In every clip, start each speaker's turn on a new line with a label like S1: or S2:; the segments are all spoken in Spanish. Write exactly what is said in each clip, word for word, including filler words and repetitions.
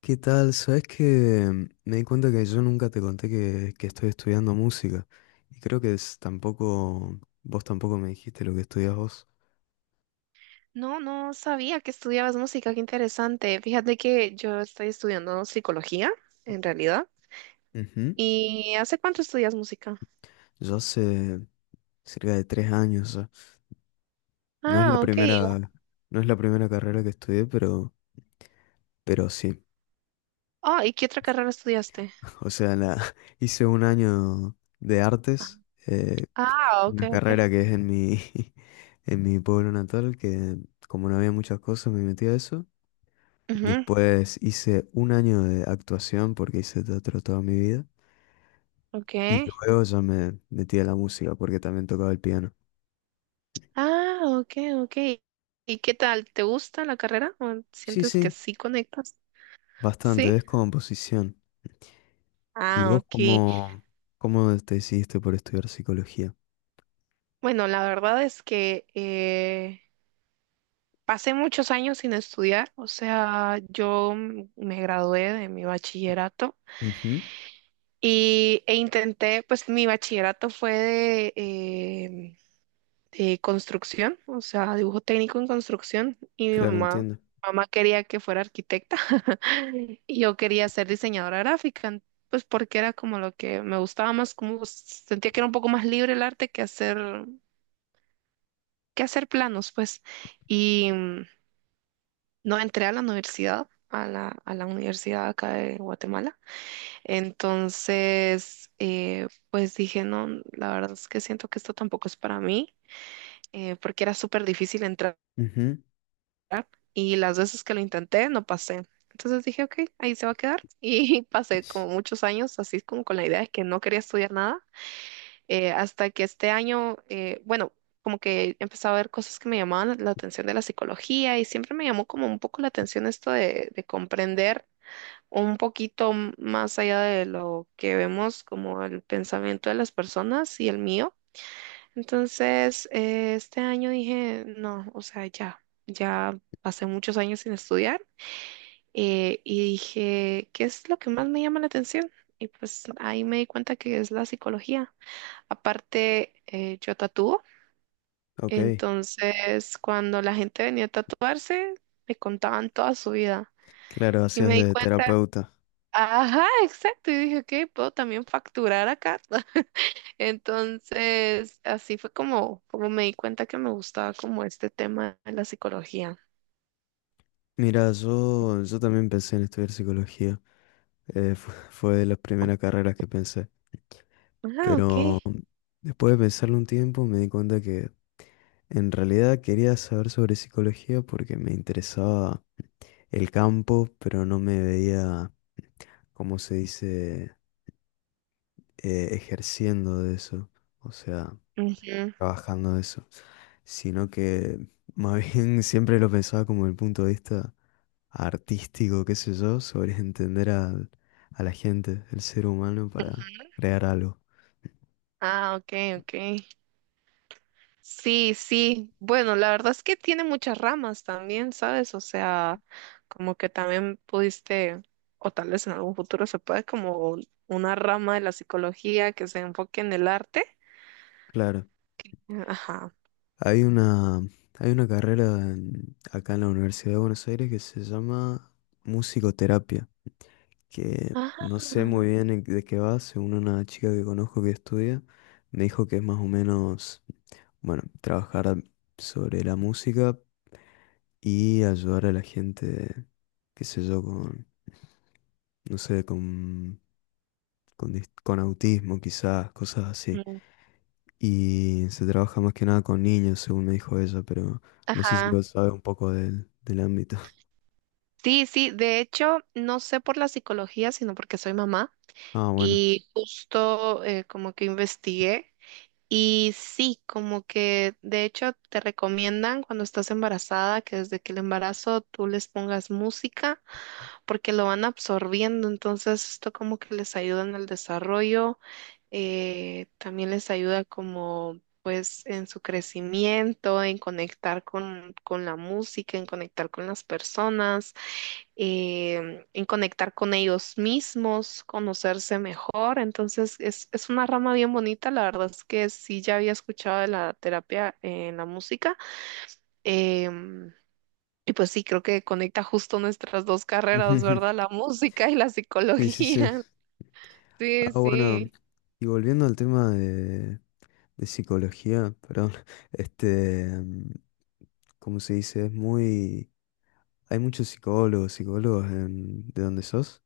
S1: ¿Qué tal? Sabes que me di cuenta que yo nunca te conté que, que estoy estudiando música y creo que es- tampoco, vos tampoco me dijiste lo que estudias vos.
S2: No, no sabía que estudiabas música, qué interesante. Fíjate que yo estoy estudiando psicología, en realidad.
S1: Ujú.
S2: ¿Y hace cuánto estudias música?
S1: Yo hace cerca de tres años ya. No es la
S2: Ah, ok.
S1: primera, no es la primera carrera que estudié, pero, pero sí.
S2: Ah, ¿y qué otra carrera estudiaste?
S1: O sea, la, hice un año de artes, eh,
S2: Ah, ok,
S1: una
S2: ok.
S1: carrera que es en mi, en mi pueblo natal, que como no había muchas cosas me metí a eso.
S2: Ujú,
S1: Después hice un año de actuación porque hice teatro toda mi vida.
S2: ok.
S1: Y luego ya me metí a la música porque también tocaba el piano.
S2: Ah, ok, ok. ¿Y qué tal? ¿Te gusta la carrera? ¿O
S1: Sí,
S2: sientes que
S1: sí,
S2: sí conectas? Sí.
S1: bastante, es composición. ¿Y
S2: Ah,
S1: vos
S2: ok.
S1: cómo, cómo te decidiste por estudiar psicología?
S2: Bueno, la verdad es que eh, pasé muchos años sin estudiar, o sea, yo m- me gradué de mi bachillerato
S1: Ujú.
S2: y, e intenté, pues mi bachillerato fue de, eh, de construcción, o sea, dibujo técnico en construcción y mi
S1: Claro,
S2: mamá,
S1: entiendo.
S2: mamá quería que fuera arquitecta y yo quería ser diseñadora gráfica, en- pues porque era como lo que me gustaba más, como s- sentía que era un poco más libre el arte que hacer, que hacer planos, pues. Y... No entré a la universidad, a la, a la universidad acá de Guatemala. Entonces, eh, pues dije, no, la verdad es que siento que esto tampoco es para mí, eh, porque era súper difícil entrar
S1: Ujú.
S2: y las veces que lo intenté no pasé. Entonces dije, ok, ahí se va a quedar. Y pasé como muchos años así como con la idea de que no quería estudiar nada, eh, hasta que este año, eh, bueno, como que empecé a ver cosas que me llamaban la atención de la psicología y siempre me llamó como un poco la atención esto de de comprender. Un poquito m- más allá de lo que vemos como el pensamiento de las personas y el mío. Entonces, eh, este año dije, no, o sea, ya, ya pasé muchos años sin estudiar eh, y dije, ¿qué es lo que más me llama la atención? Y pues ahí me di cuenta que es la psicología. Aparte, eh, yo tatúo,
S1: Ok,
S2: entonces cuando la gente venía a tatuarse, me contaban toda su vida.
S1: claro,
S2: Y
S1: hacías
S2: me di
S1: de
S2: cuenta,
S1: terapeuta.
S2: ajá, exacto. Y dije, ok, puedo también facturar acá. Entonces, así fue como, como me di cuenta que me gustaba como este tema de la psicología.
S1: Mira, yo, yo también pensé en estudiar psicología. Eh, fu- fue de las primeras carreras que pensé.
S2: Ah, ok.
S1: Pero después de pensarlo un tiempo, me di cuenta que en realidad quería saber sobre psicología porque me interesaba el campo, pero no me veía, como se dice, eh, ejerciendo de eso, o sea,
S2: Ujú.
S1: trabajando de eso, sino que más bien siempre lo pensaba como el punto de vista artístico, qué sé yo, sobre entender al- a la gente, el ser humano para crear algo.
S2: Ah, ok, ok. Sí, sí. Bueno, la verdad es que tiene muchas ramas también, ¿sabes? O sea, como que también pudiste, o tal vez en algún futuro se puede como una rama de la psicología que se enfoque en el arte.
S1: Claro,
S2: Ajá.
S1: hay una, hay una carrera en- acá en la Universidad de Buenos Aires que se llama musicoterapia. Que no
S2: Ajá.
S1: sé muy bien en- de qué va. Según una chica que conozco que estudia, me dijo que es más o menos, bueno, trabajar sobre la música y ayudar a la gente, qué sé yo, con, no sé, con, con, dis- con autismo quizás, cosas así.
S2: Mm.
S1: Y se trabaja más que nada con niños, según me dijo ella, pero no sé si
S2: Ajá.
S1: vos sabes un poco del, del ámbito.
S2: Sí, sí, de hecho, no sé por la psicología, sino porque soy mamá
S1: Ah, bueno.
S2: y justo eh, como que investigué y sí, como que de hecho te recomiendan cuando estás embarazada que desde que el embarazo tú les pongas música porque lo van absorbiendo, entonces esto como que les ayuda en el desarrollo, eh, también les ayuda como pues en su crecimiento, en conectar con, con la música, en conectar con las personas eh, en conectar con ellos mismos, conocerse mejor. Entonces, es, es una rama bien bonita. La verdad es que sí, ya había escuchado de la terapia en la música. em, y pues sí, creo que conecta justo nuestras dos carreras, ¿verdad? La música y la
S1: Sí, sí, sí.
S2: psicología. Sí,
S1: Ah, bueno.
S2: sí.
S1: Y volviendo al tema de, de psicología, perdón, este, mm, ¿cómo se dice? Es muy... Hay muchos psicólogos, psicólogos en... ¿De dónde sos?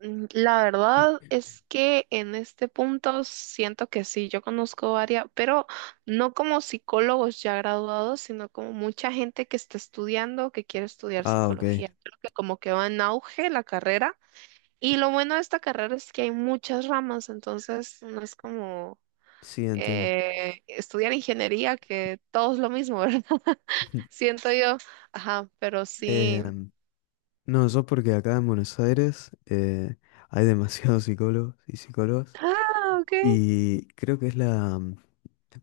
S2: Mm, la verdad es que en este punto siento que sí, yo conozco varias, pero no como psicólogos ya graduados, sino como mucha gente que está estudiando, que quiere estudiar
S1: Ah, ok.
S2: psicología. Creo que como que va en auge la carrera. Y lo bueno de esta carrera es que hay muchas ramas, entonces no es como
S1: Sí, entiendo.
S2: eh, estudiar ingeniería, que todo es lo mismo, ¿verdad? Siento yo, ajá, pero
S1: Eh,
S2: sí.
S1: no, yo porque acá en Buenos Aires eh, hay demasiados psicólogos y psicólogas
S2: Ah, ok.
S1: y creo que es la, mm,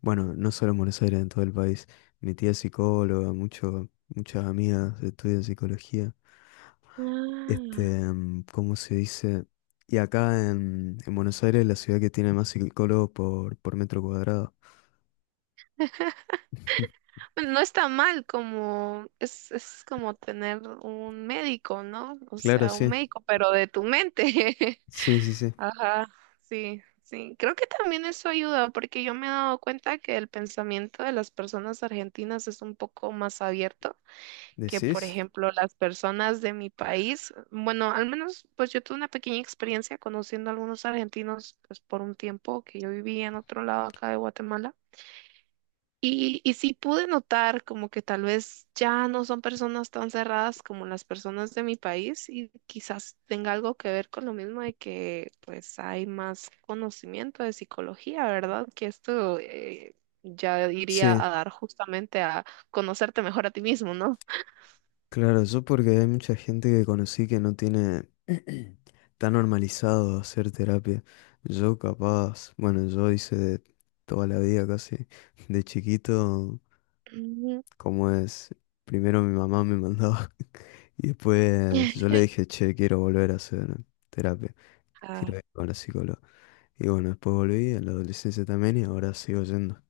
S1: bueno, no solo en Buenos Aires, en todo el país. Mi tía es psicóloga, mucho, muchas amigas estudian psicología. Este,
S2: Ah.
S1: em, ¿cómo se dice? Y acá en, en Buenos Aires, es la ciudad que tiene más psicólogos por, por metro cuadrado.
S2: Bueno, no está mal como, es, es como tener un médico, ¿no? O
S1: Claro,
S2: sea, un
S1: sí.
S2: médico, pero de tu mente.
S1: Sí, sí, sí.
S2: Ajá, sí, sí. Creo que también eso ayuda, porque yo me he dado cuenta que el pensamiento de las personas argentinas es un poco más abierto que,
S1: ¿Decís?
S2: por ejemplo, las personas de mi país. Bueno, al menos, pues yo tuve una pequeña experiencia conociendo a algunos argentinos, pues por un tiempo que yo vivía en otro lado acá de Guatemala. Y, y sí pude notar como que tal vez ya no son personas tan cerradas como las personas de mi país y quizás tenga algo que ver con lo mismo de que pues hay más conocimiento de psicología, ¿verdad? Que esto eh, ya iría
S1: Sí,
S2: a dar justamente a conocerte mejor a ti mismo, ¿no?
S1: claro, yo porque hay mucha gente que conocí que no tiene tan normalizado hacer terapia. Yo capaz, bueno, yo hice de toda la vida casi, de chiquito.
S2: Ujú.
S1: ¿Cómo es? Primero mi mamá me mandaba y después yo le dije, che, quiero volver a hacer terapia,
S2: Ah,
S1: quiero ir con la psicóloga. Y bueno, después volví a la adolescencia también y ahora sigo yendo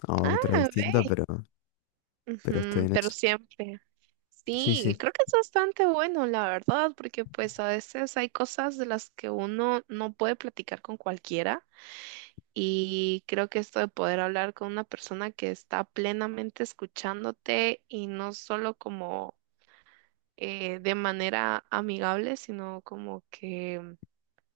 S1: a otra
S2: ah,
S1: distinta,
S2: ve.
S1: pero, pero estoy
S2: Ujú,
S1: en
S2: pero
S1: eso.
S2: siempre.
S1: Sí,
S2: Sí,
S1: sí,
S2: creo que es bastante bueno, la verdad, porque pues a veces hay cosas de las que uno no puede platicar con cualquiera y creo que esto de poder hablar con una persona que está plenamente escuchándote y no solo como eh, de manera amigable, sino como que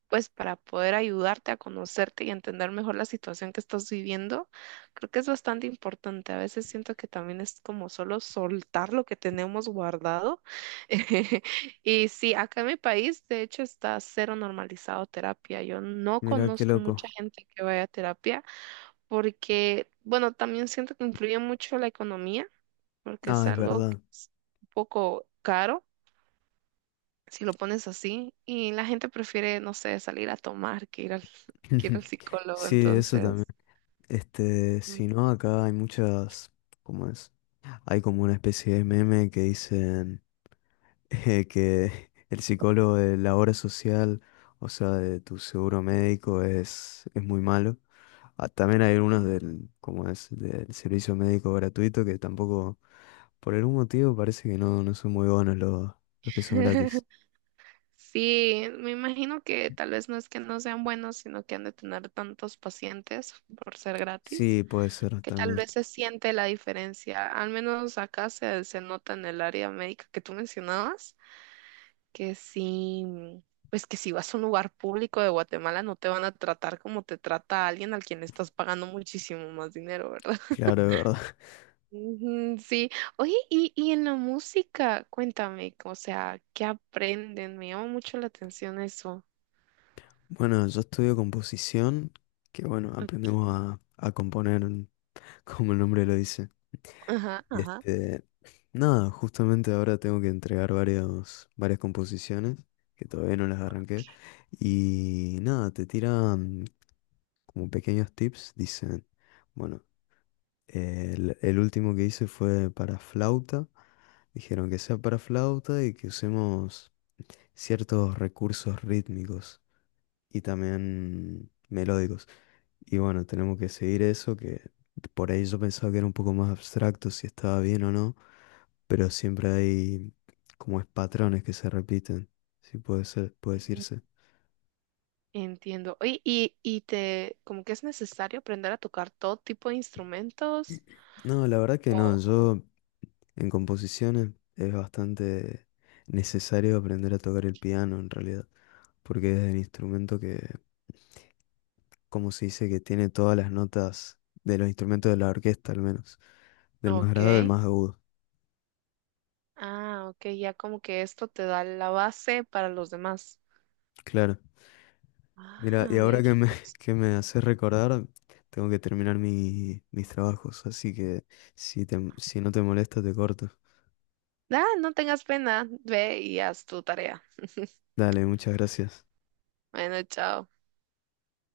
S2: pues para poder ayudarte a conocerte y entender mejor la situación que estás viviendo, creo que es bastante importante. A veces siento que también es como solo soltar lo que tenemos guardado. Y sí, acá en mi país, de hecho, está cero normalizado terapia. Yo no
S1: mira qué
S2: conozco
S1: loco.
S2: mucha gente que vaya a terapia porque, bueno, también siento que influye mucho la economía, porque es
S1: Ah, es
S2: algo que
S1: verdad.
S2: es un poco caro si lo pones así, y la gente prefiere, no sé, salir a tomar que ir al, que ir al psicólogo,
S1: Sí, eso también.
S2: entonces,
S1: Este,
S2: mm,
S1: si no, acá hay muchas, ¿cómo es? Hay como una especie de meme que dice eh, que el psicólogo de la obra social, o sea, de tu seguro médico, es, es muy malo. Ah, también hay algunos del, como es, del servicio médico gratuito que tampoco, por algún motivo, parece que no, no son muy buenos los, los que son gratis.
S2: sí, me imagino que tal vez no es que no sean buenos, sino que han de tener tantos pacientes por ser gratis.
S1: Sí, puede ser
S2: Que tal
S1: también.
S2: vez se siente la diferencia. Al menos acá se, se nota en el área médica que tú mencionabas, que sí, pues que si vas a un lugar público de Guatemala no te van a tratar como te trata alguien al quien le estás pagando muchísimo más dinero, ¿verdad?
S1: Claro, de verdad.
S2: Ujú, sí, oye, y, y en la música, cuéntame, o sea, ¿qué aprenden? Me llama mucho la atención eso.
S1: Bueno, yo estudio composición, que bueno,
S2: Ok,
S1: aprendemos a, a componer, como el nombre lo dice.
S2: ajá,
S1: Y
S2: ajá.
S1: este, nada, justamente ahora tengo que entregar varios, varias composiciones que todavía no las arranqué. Y nada, te tiran como pequeños tips, dicen, bueno, el, el último que hice fue para flauta. Dijeron que sea para flauta y que usemos ciertos recursos rítmicos y también melódicos. Y bueno, tenemos que seguir eso, que por ahí yo pensaba que era un poco más abstracto si estaba bien o no, pero siempre hay como es patrones que se repiten, si puede ser, puede decirse.
S2: Entiendo. Oye, y, y te, como que es necesario aprender a tocar todo tipo de instrumentos.
S1: No, la verdad que no,
S2: O-
S1: yo en composiciones es bastante necesario aprender a tocar el piano en realidad, porque es el instrumento que, como se dice, que tiene todas las notas de los instrumentos de la orquesta al menos, del más
S2: Ok.
S1: grave al más agudo,
S2: Ah, ok, ya como que esto te da la base para los demás.
S1: claro. Mira, y
S2: Ah,
S1: ahora
S2: ve,
S1: que
S2: qué
S1: me,
S2: interesante.
S1: que me haces recordar, tengo que terminar mi- mis trabajos, así que si te- si no te molesta, te corto.
S2: Ah, no tengas pena, ve y haz tu tarea.
S1: Dale, muchas gracias.
S2: Bueno, chao.